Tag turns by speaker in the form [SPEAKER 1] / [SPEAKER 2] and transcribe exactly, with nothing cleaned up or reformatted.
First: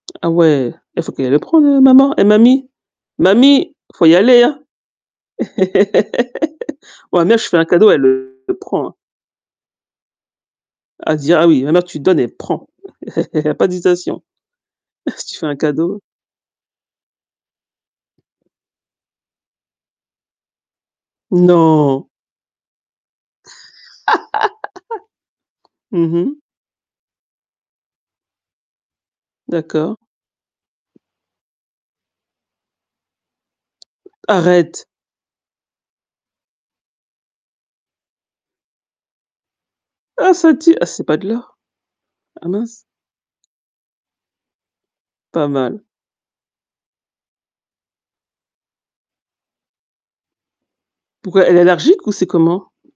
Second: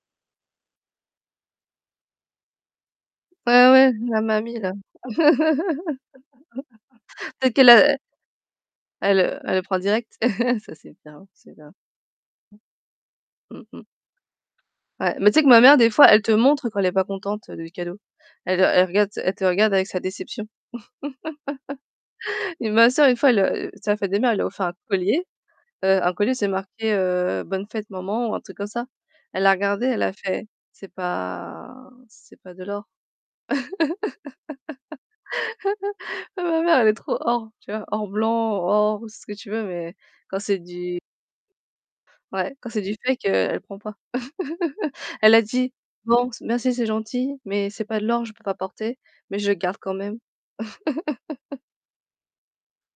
[SPEAKER 1] Ah ouais, il faut qu'elle le prende, heu, maman, eh, mamie,
[SPEAKER 2] Ouais,
[SPEAKER 1] mamie,
[SPEAKER 2] ouais,
[SPEAKER 1] faut y
[SPEAKER 2] la
[SPEAKER 1] aller, hein!
[SPEAKER 2] mamie-là
[SPEAKER 1] Ouais, ma mère, je lui
[SPEAKER 2] peut-être
[SPEAKER 1] fais un
[SPEAKER 2] qu'elle
[SPEAKER 1] cadeau,
[SPEAKER 2] a
[SPEAKER 1] elle le prend, hein.
[SPEAKER 2] Elle le elle le prend direct, ça, c'est
[SPEAKER 1] Elle
[SPEAKER 2] bien,
[SPEAKER 1] dit: «Ah
[SPEAKER 2] c'est
[SPEAKER 1] oui», ma
[SPEAKER 2] bien.
[SPEAKER 1] mère, tu donnes, elle prend, il y a
[SPEAKER 2] Mmh
[SPEAKER 1] pas
[SPEAKER 2] mh.
[SPEAKER 1] d'hésitation.
[SPEAKER 2] Ouais,
[SPEAKER 1] Si
[SPEAKER 2] mais
[SPEAKER 1] tu
[SPEAKER 2] tu sais
[SPEAKER 1] fais
[SPEAKER 2] que
[SPEAKER 1] un
[SPEAKER 2] ma mère, des
[SPEAKER 1] cadeau
[SPEAKER 2] fois, elle te montre quand elle est pas contente, heu, du cadeau. Elle elle regarde elle te regarde avec sa déception,
[SPEAKER 1] Non!
[SPEAKER 2] et ma sœur, une fois, elle, heu, c'était la fête des mères, elle lui a offert un collier, heu,
[SPEAKER 1] Mmh
[SPEAKER 2] un collier,
[SPEAKER 1] mh.
[SPEAKER 2] c'est marqué, heu, «bonne fête maman» ou un truc comme ça. Elle l'a regardé,
[SPEAKER 1] D'accord.
[SPEAKER 2] elle a fait: «C'est pas c'est pas de l'or».
[SPEAKER 1] Arrête!
[SPEAKER 2] Mais ma mère, elle est trop or, tu vois, or blanc ou or ou ce que tu veux, mais
[SPEAKER 1] Ah,
[SPEAKER 2] quand
[SPEAKER 1] ça
[SPEAKER 2] c'est
[SPEAKER 1] tue: «Ah
[SPEAKER 2] du
[SPEAKER 1] c'est pas de l'or», ah
[SPEAKER 2] Ouais, quand
[SPEAKER 1] mince!
[SPEAKER 2] c'est du fake, heu, elle prend pas. Elle a
[SPEAKER 1] Pas
[SPEAKER 2] dit:
[SPEAKER 1] mal.
[SPEAKER 2] «Bon, c merci, c'est gentil, mais c'est pas de l'or, je peux pas porter, mais je le garde quand même».
[SPEAKER 1] Pourquoi, elle est allergique ou c'est comment?